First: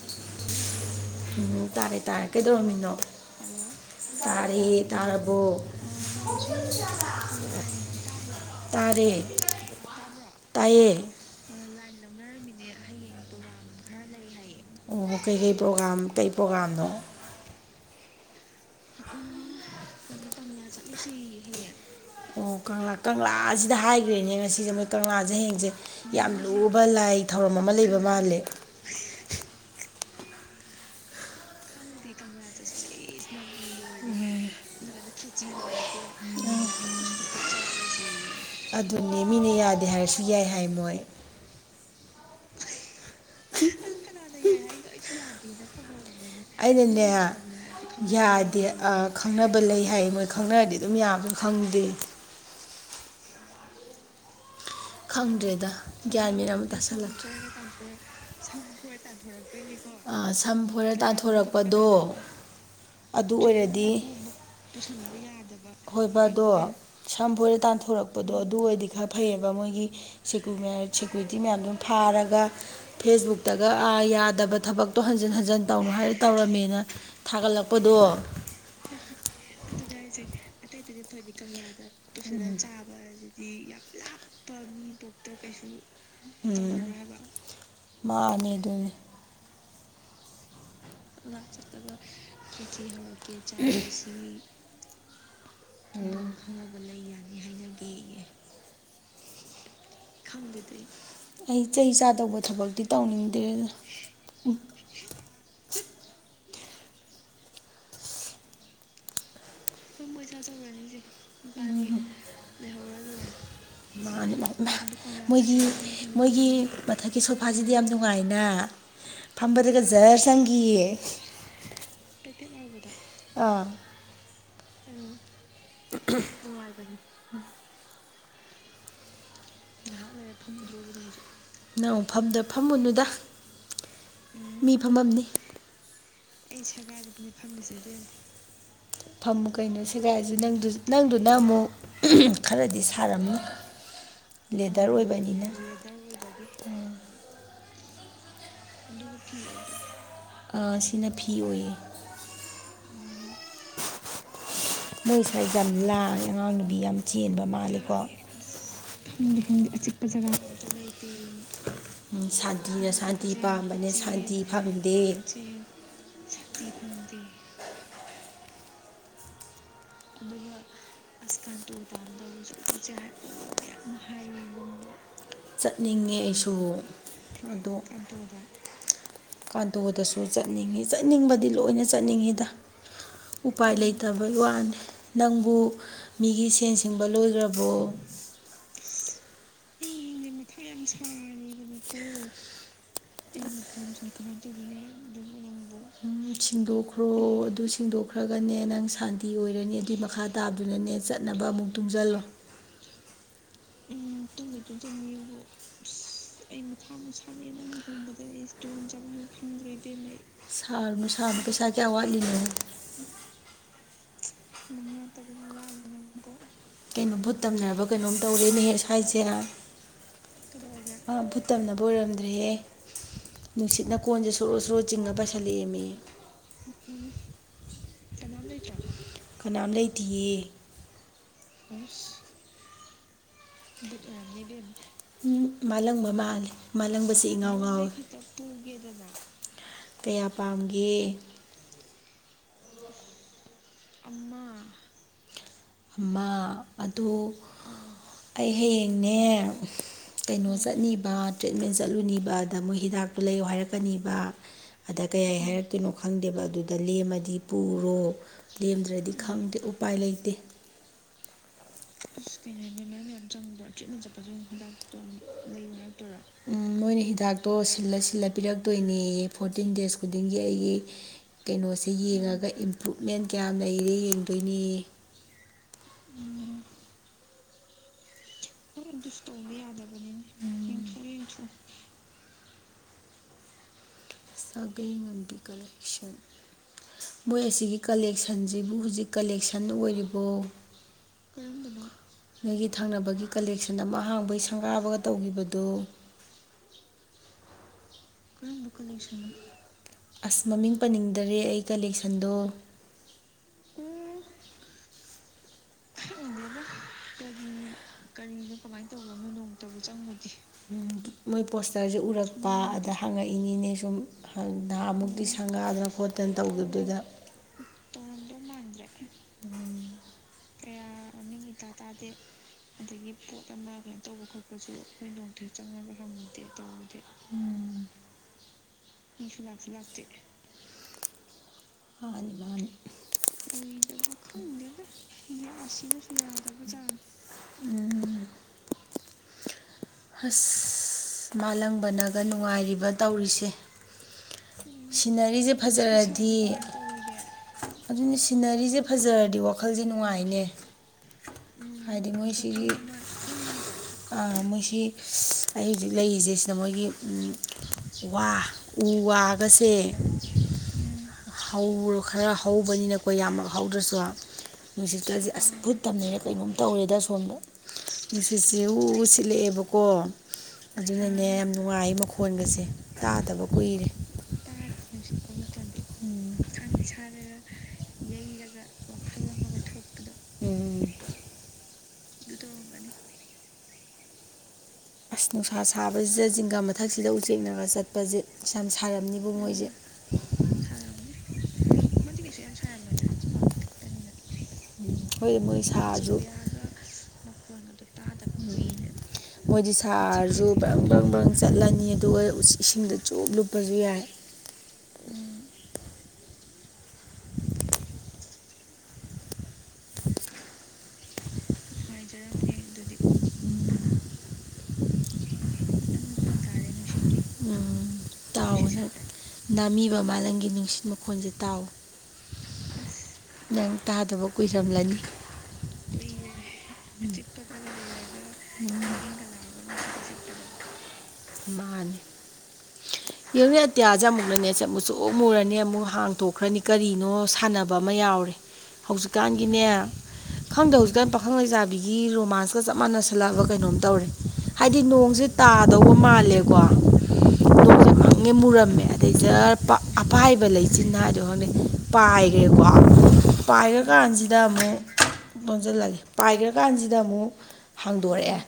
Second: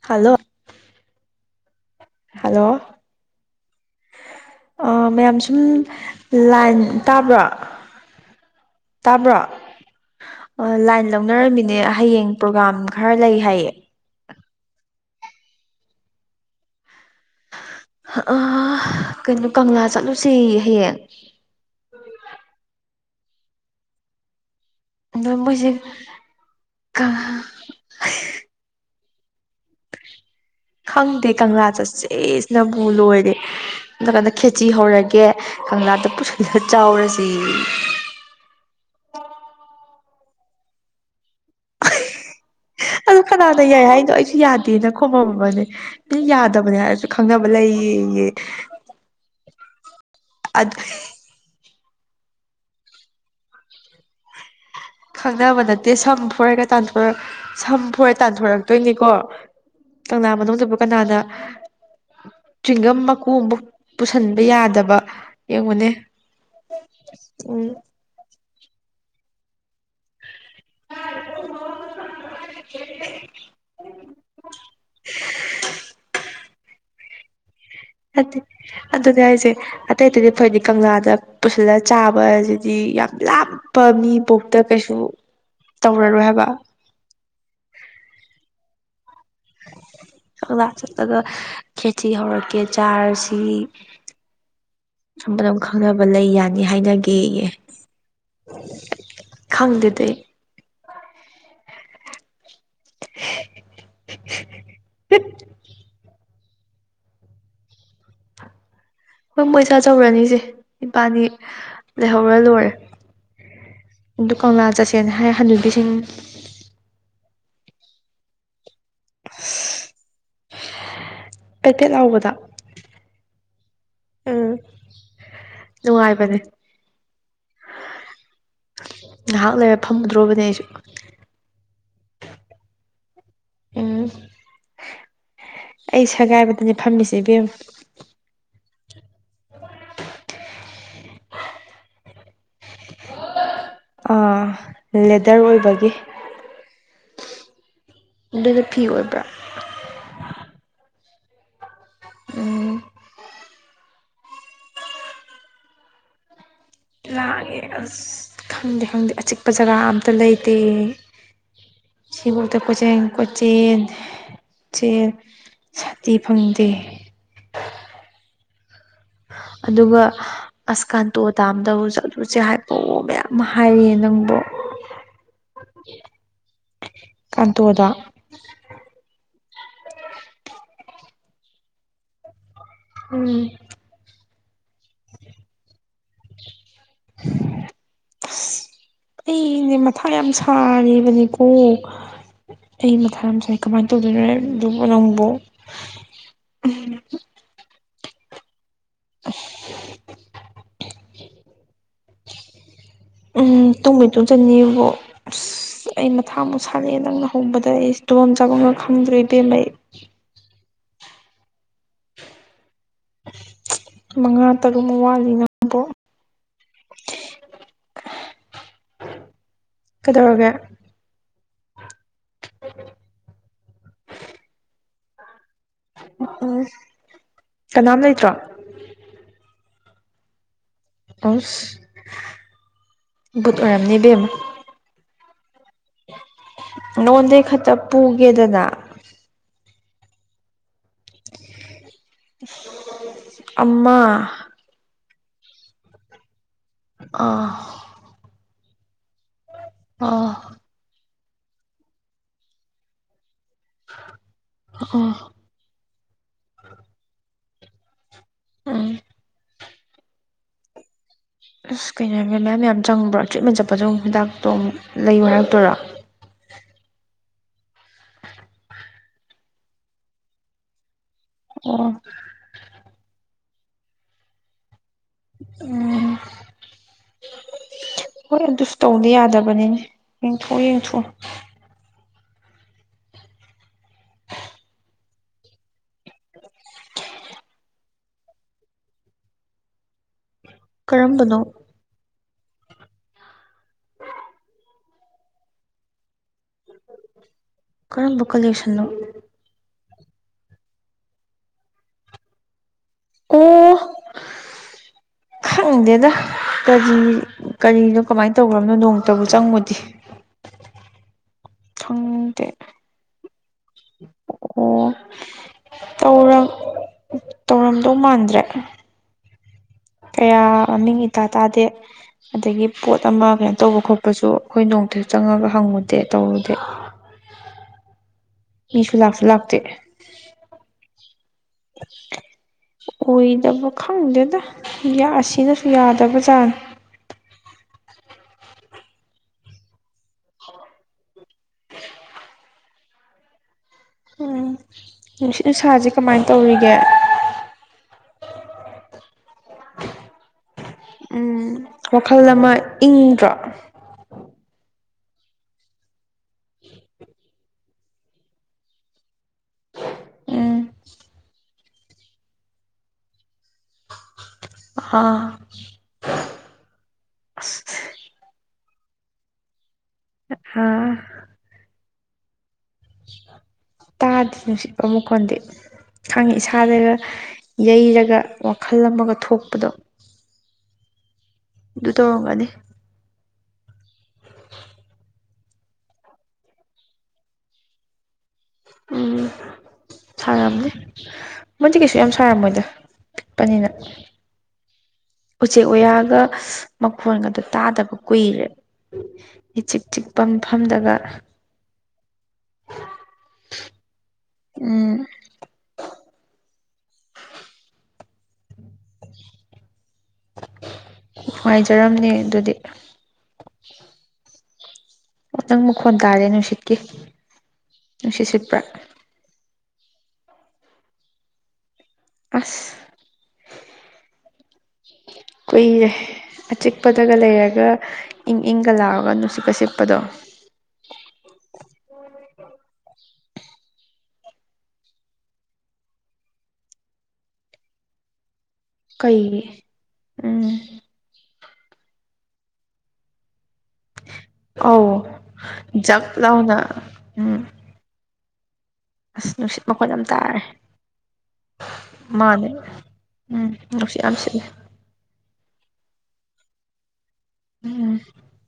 hello ꯎꯝ ꯇꯥꯔꯦ ꯇꯥꯔꯦ ꯍꯜꯂꯣ ꯀꯩꯗꯧꯔꯝꯃꯤꯅꯣ ꯇꯥꯔꯤ ꯃꯌꯥꯝ ꯇꯥꯔꯕꯕꯨ ꯁꯨꯝ ꯂꯥꯏꯟ ꯇꯥꯕ꯭ꯔꯣ ꯇꯔꯦꯠ ꯇꯥꯕ꯭ꯔꯣ ꯂꯥꯏꯟ ꯂꯧꯅꯔꯝꯃꯤꯅꯦ ꯍꯌꯦꯡ ꯄ꯭ꯔꯣꯒꯥ꯭ꯔꯝ ꯈꯔ ꯂꯩ ꯍꯥꯏꯌꯦ ꯑꯣ ꯀꯩꯀꯩ ꯄ꯭ꯔꯣꯒꯥ꯭ꯔꯥꯝ ꯀꯩ ꯄ꯭ꯔꯣꯒꯥꯥꯝꯅꯣ ꯑ ꯑꯣ ꯀꯥꯛ ꯀꯪꯂꯥꯁꯤꯗ ꯍꯥꯏꯈ꯭ꯔꯦꯅꯦ ꯉꯁꯤꯁꯦ ꯀꯪꯂꯥꯁꯦ ꯑꯗꯣ ꯍꯌꯦꯁꯦ ꯃꯣꯏꯁꯦ ꯌꯥꯝ ꯂꯨꯕ ꯂꯥꯏ ꯈꯪꯗꯦ ꯊꯧꯔꯝ ꯑꯃ ꯂꯩꯕ ꯃꯥꯜꯂꯦ [unintelligible] ꯈꯪꯗꯦ ꯀꯪꯂꯥ ꯆꯠꯁꯦꯁꯤꯅꯕꯨ ꯂꯣꯏꯔꯦ ꯅꯀꯥꯟꯗ ꯈꯦꯆꯤ ꯍꯧꯔꯒꯦ ꯀꯪꯂꯒꯥꯥꯗ ꯄꯨꯁꯤ ꯈꯔ ꯆꯥꯎꯔꯁꯤ ꯎꯝ ꯑꯗꯨꯅꯦ ꯃꯤꯅ ꯌꯥꯗꯦ ꯍꯥꯏꯔꯁꯨ ꯌꯥꯏ ꯍꯥꯏ ꯃꯣꯏ ꯑꯗꯨ ꯀꯅꯥꯅ ꯌꯥꯏ ꯍꯥꯏꯅꯣ ꯑꯩꯁꯨ ꯌꯥꯗꯦꯅ ꯈꯣꯝꯃꯝꯝꯕꯅꯦ ꯃꯤ ꯌꯥꯗꯕꯅꯦ ꯑꯩꯅꯅꯦ ꯍꯥꯏꯔꯁꯨ ꯈꯪꯅꯕ ꯂꯩꯌꯦ ꯌꯥꯗꯦ ꯈꯪꯅꯕ ꯂꯩ ꯍꯥꯏꯌꯦ ꯃꯣꯏ ꯈꯪꯅꯔꯗꯤ ꯑꯗꯨꯝ ꯌꯥꯕ ꯈꯪꯗꯦ ꯈꯪꯅꯕ ꯈꯪꯗ꯭ꯔꯦꯗ ꯅꯠꯇꯦ ꯁꯝ ꯒ꯭ꯌꯥꯟ ꯃꯦꯟ ꯑꯃ ꯐꯣꯔꯒꯥꯟꯣꯔꯛ ꯇꯥꯁꯜꯂꯛꯇ꯭ꯔꯦ ꯁꯝ ꯐꯣꯔ ꯇꯥꯟꯊꯣꯔꯛꯇꯣꯏꯅꯤꯀꯣ ꯑꯥ ꯀꯪꯂꯅꯥ ꯃꯅꯨꯡꯝ ꯁꯝ ꯆꯄ ꯐꯣꯏꯔ ꯀꯅꯥꯗ ꯇꯥꯟꯊꯣꯔꯛꯄꯗꯣ ꯆꯤꯡꯒꯝ ꯑꯗꯨ ꯃꯀꯣꯡꯝꯕ ꯄꯨꯁꯤꯟꯕ ꯌꯥꯗꯕ ꯌꯦꯡꯉꯨꯅꯦ ꯍꯣꯏꯕꯗꯣ ꯁꯝꯐꯣꯏꯔ ꯎꯝ ꯇꯥꯟꯊꯣꯔꯛꯄꯗꯣ ꯑꯗꯨ ꯑꯣꯏꯔꯗꯤ ꯈꯔ ꯐꯩꯑꯕ ꯃꯣꯏꯒꯤ ꯁꯦꯀꯌꯨꯔꯤꯇꯤ ꯃꯌꯥꯝꯗꯨꯝ ꯐꯥꯔꯒ ꯐꯦꯁꯕꯨꯛꯇꯒ ꯌꯥꯗꯕ ꯊꯕꯛꯇꯣ ꯍꯟ ꯍꯟꯖꯤꯟ ꯍꯟꯖꯤꯟ ꯇꯧꯅꯨ ꯍꯥꯏꯔ ꯇꯧꯔꯝꯃꯦꯅ ꯊꯥꯒꯠꯂꯛꯄ ꯐꯠꯇꯦ ꯑꯗꯨꯅꯦ ꯑꯩꯁꯦ ꯑꯇꯩ ꯑꯇꯩꯗꯤ ꯐꯔꯗꯤ ꯀꯪꯂꯥꯗ ꯄꯨꯁꯤꯜꯂꯒ ꯆꯥꯕꯁꯤꯗꯤ ꯌꯥꯝ ꯂꯥꯞꯄ ꯃꯤ ꯄꯣꯛꯇ ꯀꯩꯁꯨ ꯇꯧꯔꯔꯣꯏ ꯍꯥꯏꯕ ꯃꯥꯅꯦ ꯑꯗꯨꯅꯦ ꯍ ꯆꯠꯂꯒ ꯈꯦꯠꯁꯤ ꯍꯧꯔꯛꯀꯦ ꯆꯥꯔꯁꯤ ꯑꯃꯅ ꯑꯃ ꯈꯪꯅꯕ ꯂꯩ ꯌꯥꯅꯤ ꯍꯥꯏꯅꯒꯦ ꯈꯪꯗꯦ ꯑꯩ ꯆꯍꯤ ꯆꯥꯗꯧꯕ ꯊꯕꯛꯇꯤ ꯇꯧꯅꯤꯡꯗꯦ ꯍꯣꯏꯣꯏ ꯄꯣꯏꯁꯥ ꯆꯧꯔꯅꯤꯁꯦ ꯂꯩꯍꯧꯔ ꯂꯣꯏꯔꯦ ꯂꯩꯍꯧꯔ ꯑꯗꯨ ꯑꯗꯨ ꯀꯪꯂꯥ ꯃꯥ ꯆꯠꯁꯦꯅ ꯍꯥꯏ ꯃꯣꯏꯒꯤ ꯍꯅꯨꯕꯤꯁꯤꯡ ꯃꯣꯏꯒꯤ ꯃꯊ ꯁꯣꯐꯥꯁꯤꯗꯤ ꯌꯥꯝ ꯅꯨꯡꯉꯥꯏꯅ ꯐꯝꯕꯗꯒ ꯖꯔ ꯆꯪꯈꯤꯌꯦ ꯄꯦꯀꯦꯠ ꯂꯥꯎꯕꯗ ꯑꯥ ꯑꯥ [inaudible] ꯉꯍꯥꯛ ꯂꯩꯔ ꯐꯝꯃꯨꯗ꯭ꯔꯣꯕꯅꯦ ꯑꯩꯁꯨ ꯅꯪꯐꯝꯝꯗ ꯐꯝꯃꯨꯅꯨꯗ ꯎꯝ ꯃꯤ ꯐꯝꯃꯝꯅꯤ ꯑꯩ ꯁꯒꯥꯏꯕꯗꯅꯦ ꯐꯝꯃꯤꯁꯦ ꯏꯕꯦꯝ ꯐꯝ ꯀꯩꯅꯣ ꯁꯦꯒꯥꯏꯁꯦ ꯅꯪꯗꯨꯅ ꯑꯃꯨꯛ ꯈꯔꯗꯤ ꯁꯥꯔꯝꯃꯤ ꯂꯦꯗꯔ ꯑꯣꯏꯕꯒꯤ ꯑꯗꯨꯅ ꯐꯤ ꯑꯣꯏꯕ꯭ꯔꯥ ꯁꯤꯅ ꯐꯤ ꯑꯣꯏꯌꯦ ꯎꯝ ꯃꯣꯏ ꯁ꯭ꯋꯥꯏꯁꯦ ꯌꯥꯝ ꯂꯥꯡꯉꯦ ꯑꯉꯥꯡ ꯅꯨꯕꯤ ꯌꯥꯝ ꯆꯦꯟꯕ ꯂꯥꯡꯉꯦ ꯃꯥꯜꯂꯤꯀꯣ ꯑꯁ ꯈꯪꯗꯦ ꯈꯪꯗꯦ ꯑꯆꯤꯛꯄ ꯖꯒꯥ ꯑꯝꯇ ꯂꯩꯇꯦ ꯎ ꯁꯤꯐꯧꯗ ꯁꯥꯟꯇꯤꯅ ꯀꯣꯏꯆꯦꯟ ꯁꯥꯟꯇꯤ ꯀꯣꯏꯆꯦꯟ ꯄꯥꯝꯕꯅꯦ ꯁꯥꯟꯇꯤ ꯐꯪꯗꯦ ꯁꯇꯤ ꯐꯪꯗꯦ [unintelligible] ꯎ ꯑꯗꯨꯒ ꯑꯁꯀꯥꯟꯇꯣ ꯇꯥꯝꯗꯕꯨ ꯆꯠꯂꯨꯁꯦ ꯍꯥꯏꯕꯣ ꯃꯌꯥꯝ ꯑꯃ ꯍꯥꯏꯔꯤꯦ ꯅꯪꯕꯨ ꯆꯠꯅꯤꯡꯉꯦ ꯑꯩꯁꯨ ꯑꯗꯣ ꯀꯥꯟꯇꯣꯗꯣ ꯀꯥꯟꯗꯣꯗꯁꯨ ꯆꯠꯅꯤꯡꯉꯤꯠ ꯆꯠꯅꯤꯡꯕꯗꯤ ꯂꯣꯏꯅ ꯆꯠꯅꯤꯡꯉꯤꯗ ꯎꯝ ꯎꯄꯥꯏ ꯂꯩꯇꯕꯩ ꯋꯥꯅꯤ ꯅꯪꯕꯨ ꯃꯤꯒꯤ ꯁꯦꯟ ꯁꯤꯡꯕ ꯂꯣꯏꯈ꯭ꯔꯕꯣ ꯑꯩꯅꯦ ꯃꯊꯥ ꯌꯥꯝ ꯁꯥꯔꯤꯕꯅꯤꯀꯣ ꯑꯩ ꯃꯊꯥ ꯑꯃꯁꯁꯥꯏ ꯀꯃꯥꯏꯅ ꯇꯧꯗꯣꯏꯅꯣꯦ ꯑꯗꯨꯕꯨ ꯅꯪꯕꯨ ꯁꯤꯡꯗꯣꯛꯈ꯭ꯔꯣ ꯑꯗꯨ ꯁꯤꯡꯗꯣꯛꯈ꯭ꯔꯒꯅꯦ ꯅꯪ ꯁꯥꯟꯇꯤ ꯑꯣꯏꯔꯅꯤ ꯑꯗꯨꯏ ꯃꯈꯥ ꯇꯥꯗꯨꯅꯅꯦ ꯆꯠꯅꯕ ꯑꯃꯨꯛ ꯇꯨꯡꯁꯤꯜꯂꯣ ꯎꯝ ꯇꯨꯡꯕꯩ ꯇꯨꯡ ꯆꯅꯤꯕꯣ ꯑꯁ ꯑꯁ ꯑꯩ ꯃꯊꯥꯃꯨꯛ ꯁꯥꯠꯂꯛꯑꯦ ꯅꯪꯅ ꯍꯧꯕꯗ ꯑꯩ ꯏꯁꯇꯣꯟ ꯆꯥꯐꯝꯒ ꯈꯪꯗ꯭ꯔꯦ ꯏꯕꯦꯝꯃꯩ ꯁꯥꯔꯅꯨ ꯁꯥꯔꯕ ꯄꯩꯁꯥ ꯀꯌꯥ ꯋꯥꯠꯂꯤꯅꯣ ꯃꯉꯥ ꯇꯔꯨꯛ ꯃ ꯋꯥꯠꯂꯤ ꯅꯪꯕꯣ ꯀꯩꯅꯣ ꯚꯨꯠ ꯇꯝꯅꯔꯕ ꯀꯩꯅꯣꯝ ꯇꯧꯔꯦ ꯅꯦ ꯁ꯭ꯋꯥꯏꯁꯦ ꯀꯩꯗꯧꯔꯒꯦ ꯑꯥ ꯕꯨꯠ ꯇꯝꯅꯕ ꯑꯣꯏꯔꯝꯗ꯭ꯔꯦꯍꯦ ꯅꯨꯡꯁꯤꯠꯅ ꯀꯣꯟꯁꯦ ꯁꯣꯔꯣ ꯁꯨꯔꯣ ꯆꯤꯡꯉ ꯄꯩ ꯈꯜꯂꯤꯃꯤ ꯎꯝ ꯀꯅꯥꯝ ꯂꯩꯇ꯭ꯔꯣ ꯀꯅꯥꯝ ꯂꯩꯇꯌꯦ ꯑ ꯨꯙ ꯋꯥꯔꯥꯝꯅꯦꯗꯦꯝ ꯎꯝ ꯃꯥ ꯂꯪꯕ ꯃꯥ ꯅꯉꯣꯟꯗꯩ ꯈꯛꯇ ꯄꯨꯒꯦꯗꯅ ꯀꯌꯥ ꯄꯥꯝꯒꯦ ꯑꯃ ꯑꯃ ꯑꯗꯨ ꯑꯥ ꯑꯩ ꯍꯌꯦꯡꯅꯦ ꯑꯥ ꯀꯩꯅꯣ ꯆꯠꯅꯤꯕ ꯇ꯭ꯔꯤꯠꯃꯦꯟ ꯆꯠꯂꯨꯅꯤꯕꯗ ꯃꯣꯏ ꯍꯤꯗꯥꯛꯇꯣ ꯂꯩ ꯍꯥꯏꯔꯛꯀꯅꯤꯕ ꯑꯗ ꯑꯥ ꯀꯌꯥ ꯍꯥꯏꯔꯛꯇꯣꯏꯅꯣ ꯈꯪꯗꯦꯕ ꯑꯗꯨꯗ ꯂꯦꯝꯃꯗꯤ ꯄꯨꯔꯣ ꯎꯝ ꯂꯦꯝꯗ꯭ꯔꯗꯤ ꯈꯪꯗꯦ ꯎꯄꯥꯏ ꯂꯩꯇꯦ ꯑꯁ ꯀꯩꯅꯣ ꯃꯦꯝ ꯌꯥꯝ ꯆꯪꯕ꯭ꯔꯥ ꯇ꯭ꯔꯤꯠꯃꯦꯟ ꯆꯠꯄꯗꯣ ꯍꯤꯗꯥꯛꯇꯣ ꯑꯃꯨꯛ ꯂꯩꯌꯨ ꯍꯥꯏꯔꯛꯇꯣꯏꯔ ꯃꯣꯏꯅ ꯍꯤꯗꯥꯛꯇꯣ ꯁꯤꯜꯂ ꯁꯤꯜꯂ ꯄꯤꯔꯛꯇꯣꯏꯅꯦ ꯐꯣꯔꯇꯤꯟ ꯗꯦꯖ ꯈꯨꯗꯤꯡꯒꯤ ꯑꯩꯒꯤ ꯀꯩꯅꯣꯁꯦ ꯑꯣ ꯌꯦꯡꯉꯒ ꯏꯝꯄ꯭ꯔꯨꯞꯃꯦꯟ ꯀꯌꯥꯝ ꯂꯩꯔꯦ ꯌꯦꯡꯗꯣꯏꯅꯤ ꯎꯝ ꯍꯣꯏ ꯑꯗꯨꯁꯨ ꯇꯧꯗꯤ ꯌꯥꯗꯕꯅꯤꯅꯦ ꯌꯦꯡꯊꯣꯛ ꯌꯦꯡꯊꯣꯛꯎ ꯁꯥꯒꯩ ꯉꯟꯕꯤ ꯀꯂꯦꯛꯁꯟ ꯃꯣꯏ ꯑꯁꯤꯒꯤ ꯀꯂꯦꯛꯁꯟꯁꯤꯕꯨ ꯍꯧꯖꯤꯛ ꯀꯂꯦꯛꯁꯟ ꯑꯣꯏꯔꯤꯕꯣ ꯀꯔꯝꯕꯅꯣ ꯅꯣꯏꯒꯤ ꯊꯪꯅꯕꯒꯤ ꯀꯂꯦꯛꯁꯟ ꯑꯃ ꯍꯥꯡꯕꯩ ꯁꯪꯒꯥꯕꯒ ꯇꯧꯈꯤꯕꯗꯨꯣ ꯀꯔꯝ ꯕꯨ ꯀꯜꯌꯁꯟꯅꯣ ꯑꯁ ꯃꯃꯤꯡ ꯄꯟꯅꯤꯡꯗꯔꯦ ꯑꯩ ꯀꯂꯦꯛꯁꯟꯗꯣ ꯑꯣ ꯈꯪꯗꯦꯗ ꯀꯔꯤ ꯀꯔꯤꯅꯣ ꯀꯃꯥꯏꯅ ꯇꯧꯈ꯭ꯔꯕꯅꯣ ꯅꯣꯡꯇꯕꯨ ꯆꯪꯉꯨꯗꯤ ꯃꯣꯏ ꯄꯣꯁꯇꯔꯁꯦ ꯎꯔꯛꯄ ꯑꯗ ꯍꯪꯉꯛꯏ ꯏꯅꯤꯅꯦ ꯁꯨꯝ ꯑꯣ ꯅꯍꯥꯃꯨꯛꯇꯤ ꯁꯪꯒꯥꯗꯅ ꯈꯣꯠꯇꯅ ꯇꯧꯈꯤꯕꯗꯨꯗ ꯃꯥꯥꯟꯗ꯭ꯔ ꯑꯌꯥ ꯇꯇꯥꯥ ꯇꯥꯗꯦ ꯑꯗꯒꯤ ꯄꯣꯠ ꯑꯃ ꯀꯩꯅꯣ ꯇꯧꯕ ꯈꯣꯠꯄꯁꯨ ꯑꯩꯈꯣꯏ ꯅꯣꯡꯇꯁꯨ ꯆꯪꯉꯒ ꯍꯪꯉꯨꯗꯦ ꯇꯧꯗ ꯃꯤꯁꯨ ꯂꯥꯛꯁꯨ ꯂꯥꯛꯇ ꯃꯥꯅꯤ ꯃꯥꯅꯤ ꯑꯣꯏꯏꯗꯕ ꯈꯥꯗꯗ ꯌꯥ ꯑꯁꯤꯅꯁꯨ ꯌꯥꯗꯕ ꯆꯔ ꯎꯝ ꯍꯁ ꯃꯥꯜꯂꯪꯕꯅꯒ ꯅꯨꯡꯉꯥꯏꯔꯤꯕ ꯇꯧꯔꯤꯁꯦ ꯎꯝ ꯅꯨꯡꯁꯤꯠ ꯁꯤꯅꯔꯤꯁꯦ ꯅꯨꯡꯁꯥꯁꯦ ꯀꯃꯥꯏꯅ ꯐꯖꯔꯗꯤ ꯇꯧꯔꯤꯒꯦ ꯑꯗꯨꯅꯤ ꯁꯤꯅꯔꯤꯁꯦ ꯐꯖꯔꯗꯤ ꯋꯥꯈꯜꯁꯦ ꯅꯨꯡꯉꯥꯏꯅꯦ ꯎꯝ ꯍꯥꯏꯗꯤ ꯋꯥꯈꯜ ꯑꯃ ꯃꯣꯏꯁꯤꯒꯤ ꯏꯪꯗ꯭ꯔꯣ ꯃꯣꯏꯁꯤ ꯑꯩ ꯍꯧꯖꯤꯛ ꯂꯩꯔꯤꯁꯦ ꯁꯤꯗ ꯃꯣꯏꯒꯤ ꯋꯥ ꯎ ꯋꯥ ꯒꯁꯦ ꯈꯔ ꯍꯧꯕꯅꯤꯅꯀꯣ ꯌꯥꯝꯃꯛ ꯍꯧꯗ꯭ꯔꯁꯨ ꯅꯨꯡꯁꯤꯠ ꯀꯁꯦ ꯑꯥ ꯑꯁ ꯕꯨꯠ ꯇꯝꯅꯩꯔꯦ ꯀꯩꯅꯣꯝ ꯇꯧꯔꯦꯗ ꯁꯣꯝꯗ ꯑꯁ ꯅꯨꯡꯁꯤꯠꯁꯦ ꯁꯤ ꯎ ꯁꯤꯠꯂꯛꯑꯦꯕꯀꯣ ꯑꯗꯨꯅꯅꯦ ꯌꯥꯝ ꯅꯨꯡꯉꯥꯏ ꯃꯈꯣꯟꯒꯁꯦ ꯇꯥꯗꯕ ꯀꯨꯏꯔꯦ ꯇꯥꯗꯤ ꯅꯨꯡꯁꯤꯠꯄ ꯃꯈꯣꯟꯗꯤ ꯎꯝ ꯈꯪꯉꯤ ꯏꯁꯥꯗꯒ ꯌꯩꯔꯒ ꯋꯥꯈꯜ ꯑꯃꯒ ꯊꯣꯛꯄꯗꯣ ꯎꯝ ꯑꯗꯨ ꯇꯧꯔꯝꯒꯅꯤ ꯑꯁ ꯅꯨꯡꯁꯥ ꯁꯥꯕꯁꯤꯗ ꯖꯤꯡꯒꯥ ꯃꯊꯛꯁꯤꯗ ꯎꯆꯦꯒ ꯆꯠꯄꯁꯦ ꯌꯥꯝ ꯎꯝ ꯁꯥꯔꯝꯅꯤꯕꯨ ꯃꯣꯏꯁꯦ ꯁꯥꯔꯑꯝꯅꯦ ꯃꯣꯏꯗꯤ ꯀꯩꯁꯨ ꯌꯥꯝ ꯁꯥꯔꯝꯃꯣꯏꯗ ꯑꯝ ꯄꯤꯛꯄꯅꯤꯅ ꯃꯣꯏ ꯎꯆꯦꯛ ꯁꯥꯔꯁꯨ ꯋꯥꯌꯥꯒ ꯃꯈꯣꯟꯒꯗꯣ ꯇꯥꯗꯕ ꯀꯨꯏꯔꯦ ꯃꯣꯏꯗꯤ ꯏꯆꯤꯛ ꯆꯤꯛꯄ ꯁꯥꯔꯁꯨ ꯕ꯭ꯔꯪ ꯃꯐꯝꯗꯒ ꯕ꯭ꯔꯪ ꯕ꯭ꯔꯪ ꯆꯠꯂꯅꯤ ꯑꯗꯨꯒ ꯏꯁꯤꯡꯗ ꯆꯨꯞ ꯂꯨꯞꯄꯁꯨ ꯌꯥꯏ ꯎꯝ ꯎꯝ ꯅꯨꯡꯉꯥꯏꯖꯔꯝꯅꯦ ꯑꯗꯨꯗꯤ ꯑꯣ ꯅꯪ ꯃꯈꯣꯟ ꯇꯥꯔꯦ ꯅꯨꯡꯁꯤꯠꯀꯤ ꯎꯝ ꯅꯨꯡꯁꯤꯠꯁꯤꯠꯄ꯭ꯔꯥ ꯇꯥꯎꯑꯣ ꯅꯪ ꯅꯥꯃꯤꯕ ꯃꯥꯂꯪꯒꯤ ꯅꯨꯡꯁꯤꯠ ꯃꯈꯣꯟꯁꯦ ꯇꯥꯎ ꯑꯁ ꯅꯪ ꯇꯥꯗꯕ ꯀꯨꯏꯔꯝꯂꯅꯤ ꯀꯨꯏꯔꯦ ꯑꯆꯤꯛꯄꯗꯒ ꯂꯩꯔꯒ ꯏꯪ ꯏꯪꯒ ꯂꯥꯎꯒ ꯅꯨꯡꯁꯤꯠꯀ ꯁꯤꯠ ꯄꯥꯗꯣ ꯌꯦꯡꯎꯅꯦ ꯑꯇꯤꯌꯥꯁꯦ ꯑꯃꯨꯛꯅꯅꯦꯁꯦ ꯃꯨꯁꯨꯛ ꯃꯨꯔꯅꯤ ꯑꯃꯨꯛ ꯍꯥꯡꯊꯣꯛꯈ꯭ꯔꯅꯤ ꯀꯔꯤꯅꯣ ꯁꯥꯟꯅꯕ ꯑꯃ ꯌꯥꯎꯔꯦ ꯀꯩ ꯍꯧꯖꯤꯛꯀꯥꯟꯒꯤꯅꯦ ꯎꯝ ꯈꯪꯗꯦ ꯍꯧꯖꯤꯛꯀꯥꯟ ꯄꯥꯈꯪ ꯂꯩꯁꯥ ꯕꯤꯒꯤ ꯔꯣꯃꯥꯟꯁꯀ ꯆꯞ ꯃꯥꯟꯅꯁꯜꯂꯛꯑꯕ ꯀꯩꯅꯣꯝ ꯇꯧꯔꯦ ꯍꯥꯏꯗꯤ ꯑꯧ ꯅꯣꯡꯁꯦ ꯇꯥꯗꯧꯕ ꯖꯛ ꯃꯥꯜꯂꯦꯀꯣ ꯂꯥꯎꯅ ꯎꯝ ꯃꯨꯔꯝꯃꯦ ꯑꯗꯩ ꯑꯁ ꯖꯔ ꯅꯨꯡꯁꯤꯠ ꯃꯈꯣꯟ ꯌꯥꯝ ꯑꯄꯥꯏꯕ ꯇꯥꯔꯦ ꯂꯩꯆꯤꯟꯅ ꯍꯥꯏꯗꯣ ꯈꯪꯗꯦ ꯃꯥꯅꯦ ꯄꯥꯏꯔꯦꯀꯣ ꯎꯝ ꯄꯥꯏ ꯅꯨꯡꯁꯤꯠ ꯌꯥꯝ ꯀꯥꯟꯁꯤꯗ ꯁꯤꯠꯂꯦ ꯑꯃꯨꯛ ꯂꯣꯟꯁꯤꯜꯂꯒꯦ ꯄꯥꯏ ꯀꯥꯟꯁꯤꯗ ꯑꯃꯨꯛ ꯎꯝ ꯍꯥꯡꯗꯣꯔꯛꯑꯦ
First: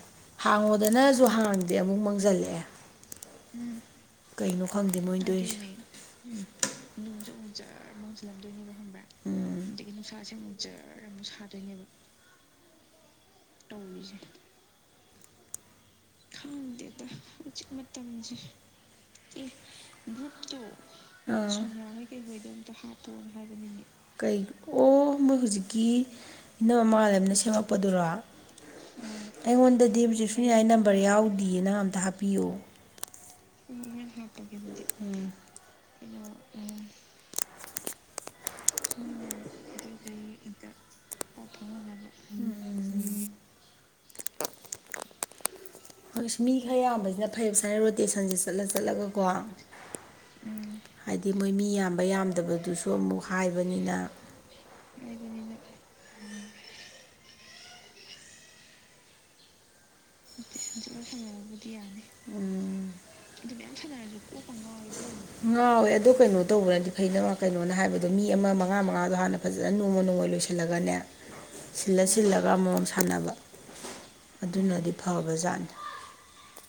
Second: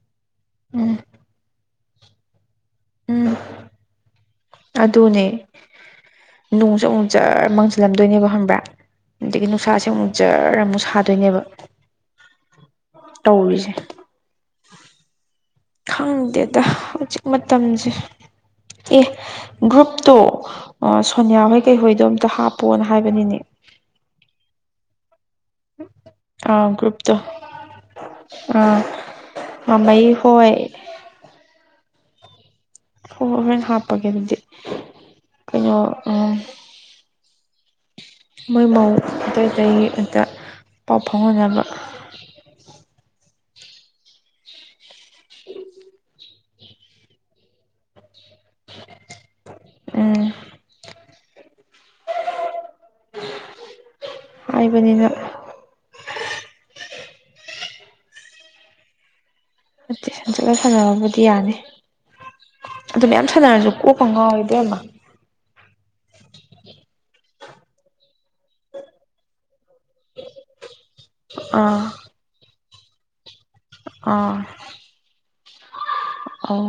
ꯎꯝ ꯍꯥꯡꯉꯣꯗꯅꯁꯨ ꯍꯥꯡꯗꯦ ꯑꯃꯨꯛ ꯃꯥꯡꯁꯤꯜꯂꯛꯑꯦ ꯎꯝ ꯀꯩꯅꯣ ꯈꯪꯗꯦ ꯃꯣꯏ ꯇꯣꯏꯁꯦ ꯅꯣꯡꯁꯨ ꯑꯃꯨꯛ ꯖꯔ ꯃꯥꯡꯁꯤꯜꯂꯝꯗꯣꯏꯅꯦꯕ ꯈꯪꯕ꯭ꯔꯥ ꯑꯗꯒꯤ ꯎꯝ ꯅꯨꯡꯁꯥꯁꯦ ꯑꯃꯨꯛ ꯖꯔ ꯑꯃꯨꯛ ꯁꯥꯗꯣꯏꯅꯦꯕ ꯇꯧꯔꯤꯁꯦ ꯈꯪꯗꯦꯗ ꯍꯧꯖꯤꯛ ꯃꯇꯝꯁꯦ ꯑꯦ ꯒ꯭ꯔꯨꯞꯇꯣ ꯁꯣꯅꯤꯌꯥ ꯑꯥ ꯍꯣꯏ ꯀꯩꯍꯣꯏꯗꯣ ꯑꯝꯇ ꯍꯥꯞꯄꯣꯅ ꯍꯥꯏꯕꯅꯤꯅꯦ ꯀꯩ ꯑꯣ ꯃꯣꯏ ꯍꯧꯖꯤꯛꯀꯤ ꯑꯥ ꯏꯅꯝꯃꯥ ꯒ꯭ꯔꯨꯞꯇꯣ ꯃꯉꯥꯜꯂꯩꯝꯅ ꯁꯦꯝꯃꯛꯄꯗꯨꯔꯣ ꯑꯥ ꯑꯩꯉꯣꯟꯗꯗꯤ ꯃꯃꯩ ꯍꯧꯖꯤꯛ ꯁꯨ ꯌꯥ ꯍꯥꯏ ꯍꯣꯏ ꯇꯧꯗꯤꯌꯦ ꯅꯪ ꯑꯝꯇ ꯍꯥꯞꯄꯤꯌꯣ ꯍꯣ ꯍꯣ ꯍꯣꯔꯦꯟ ꯍꯥꯞꯄꯒꯦ ꯑꯗꯨꯗꯤ ꯎꯝ ꯀꯩꯅꯣ ꯃꯣꯏ ꯃꯧ ꯑꯇꯩ ꯑꯇꯩꯒꯤ ꯑꯗ ꯄꯥꯎ ꯐꯥꯎꯅꯅꯕ ꯎꯝ [inaudible] ꯍꯣꯏ ꯃꯤ ꯈꯔ ꯌꯥꯝꯕꯁꯤꯅ ꯐꯩꯕ ꯁꯥꯏꯅ ꯔꯣꯇꯦꯁ ꯁꯟꯁꯦ ꯆꯠꯂ ꯆꯠꯂꯒꯀꯣ ꯎꯝ ꯍꯥꯏꯗꯤ ꯃꯣꯏ ꯃꯤ ꯌꯥꯝꯕ ꯌꯥꯝꯗꯕ ꯑꯗꯨꯁꯨ ꯑꯃꯨꯛ ꯍꯥꯏꯕꯅꯤꯅ ꯍꯥꯏꯕꯅꯤꯅ ꯅꯠꯇꯦ ꯍꯟꯖꯤꯠꯂ ꯁꯥꯟꯅꯕꯕꯨꯗꯤ ꯌꯥꯅꯤ ꯎꯝ ꯑꯗꯨ ꯃꯌꯥꯝ ꯁꯥꯟꯅꯔꯁꯨ ꯀꯣꯛꯀ ꯉꯥꯎꯋꯦ ꯏꯕꯦꯝꯃ ꯉꯥꯎꯋꯦ ꯑꯗꯣ ꯀꯩꯅꯣ ꯇꯧꯕꯅꯗꯤ ꯐꯩ ꯅꯝꯃꯥ ꯀꯩꯅꯣꯅ ꯍꯥꯏꯕꯗꯣ ꯃꯤ ꯑꯃ ꯃꯉꯥ ꯃꯉꯥꯗꯣ ꯍꯥꯟꯅ ꯐꯖꯅ ꯅꯣꯡꯃ ꯅꯣꯡꯃ ꯂꯣꯏꯁꯤꯜꯂꯒꯅꯦ ꯑꯥ ꯁꯤꯜꯂ ꯁꯤꯜꯂꯒ ꯑꯃꯑꯣꯡ ꯁꯥꯟꯅꯕ ꯑꯗꯨꯅꯗꯤ ꯐꯕ ꯖꯥꯠꯅꯤ ꯑꯣ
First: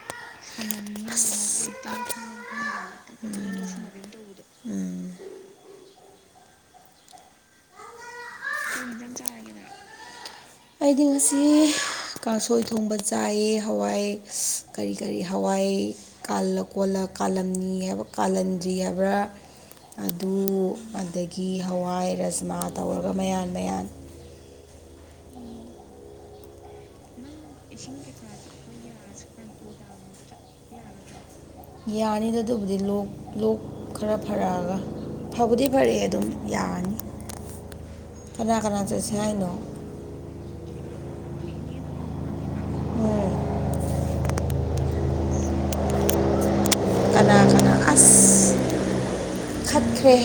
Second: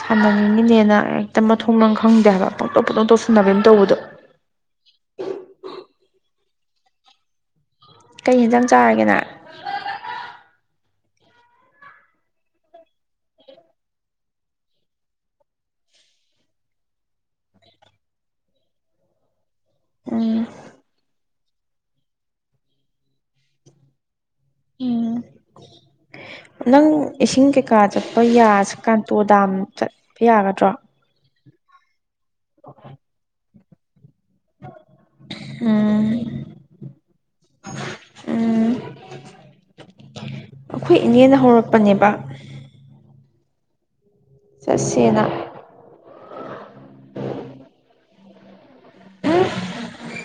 ꯁꯥꯟꯅꯅꯤꯡꯤꯅꯦꯅ ꯍꯦꯛꯇ ꯃꯊꯣꯡꯅ ꯈꯪꯗꯦ ꯍꯥꯏꯕ ꯄꯪꯇꯧꯞ ꯄꯪꯅꯧꯇꯣꯞ ꯁꯨꯟꯅꯅꯕꯅ ꯇꯧꯕꯗꯣ [inaudible] ꯀꯩ ꯍꯤꯟꯖꯥꯡ ꯆꯥꯔꯒꯦ ꯅꯪ ꯑꯩꯗꯤ ꯉꯁꯤ ꯀꯥꯡꯁꯣꯏ ꯊꯣꯡꯕ ꯆꯥꯏꯑꯦ ꯍꯋꯥꯏ ꯀꯔꯤ ꯀꯔꯤ ꯍꯋꯥꯏ ꯑꯩ ꯀꯥꯜꯂ ꯀꯣꯜꯂ ꯀꯥꯂꯝꯅꯤ ꯍꯥꯏꯕ ꯀꯥꯂꯝꯟꯗ꯭ꯔꯤ ꯍꯥꯏꯕ꯭ꯔꯥ ꯑꯗꯨ ꯎꯝ ꯑꯗꯒꯤ ꯍꯋꯥꯏ ꯔꯥꯖꯃꯥ ꯇꯧꯔꯒ ꯃꯌꯥꯟ ꯃꯌꯥꯟ ꯎꯝ ꯅꯪ ꯏꯁꯤꯡ ꯀꯩꯀꯥ ꯆꯠꯄ ꯌꯥ ꯀꯥꯟꯇꯣ ꯗꯥꯝ ꯆꯠꯄ ꯌꯥꯒꯗ꯭ꯔꯣ ꯌꯥꯅꯤꯗ ꯑꯗꯨꯕꯨꯗꯤ ꯂꯣꯛ ꯂꯣꯛ ꯈꯔ ꯐꯔꯛꯑꯒ ꯐꯕꯨꯗꯤ ꯐꯔꯦ ꯑꯗꯨꯝ ꯎꯝ ꯌꯥꯔꯅꯤ ꯀꯅꯥ ꯎꯝ ꯀꯅꯥ ꯆꯠꯁꯦ ꯍꯥꯏꯩꯅꯣ ꯀꯞꯄꯅꯦꯕ ꯆꯠꯁꯅ ꯀꯅꯥ ꯀꯅꯥ ꯈ ꯈꯠꯇ꯭ꯔꯦ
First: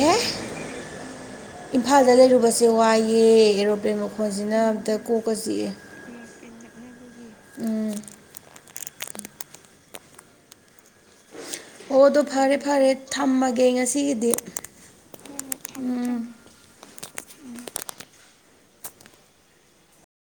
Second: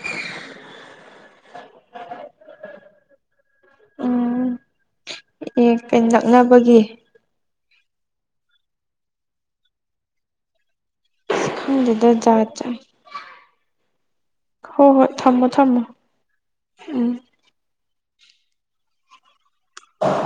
ꯏꯝꯐꯥꯜꯗ ꯂꯩꯔꯨꯕꯁꯦ ꯋꯥꯏꯑꯦ ꯑꯦꯔꯣꯄ꯭ꯂꯦꯟ ꯃꯈꯣꯟꯁꯤꯅ ꯑꯝꯇ ꯀꯣꯛ ꯀ ꯅꯛꯅꯕꯒꯤ ꯎꯝ ꯑꯣ ꯈꯪꯗꯦꯗ ꯑꯗꯣ ꯖꯥꯠ ꯐꯔꯦ ꯖꯥꯠ ꯐꯔꯦ ꯊꯝꯃꯒꯦ ꯉꯁꯤꯒꯤꯗꯤ ꯍꯣꯏ ꯍꯣꯏ ꯊꯝꯃꯣ ꯊꯝꯃꯣ ꯎꯝ ꯎꯝ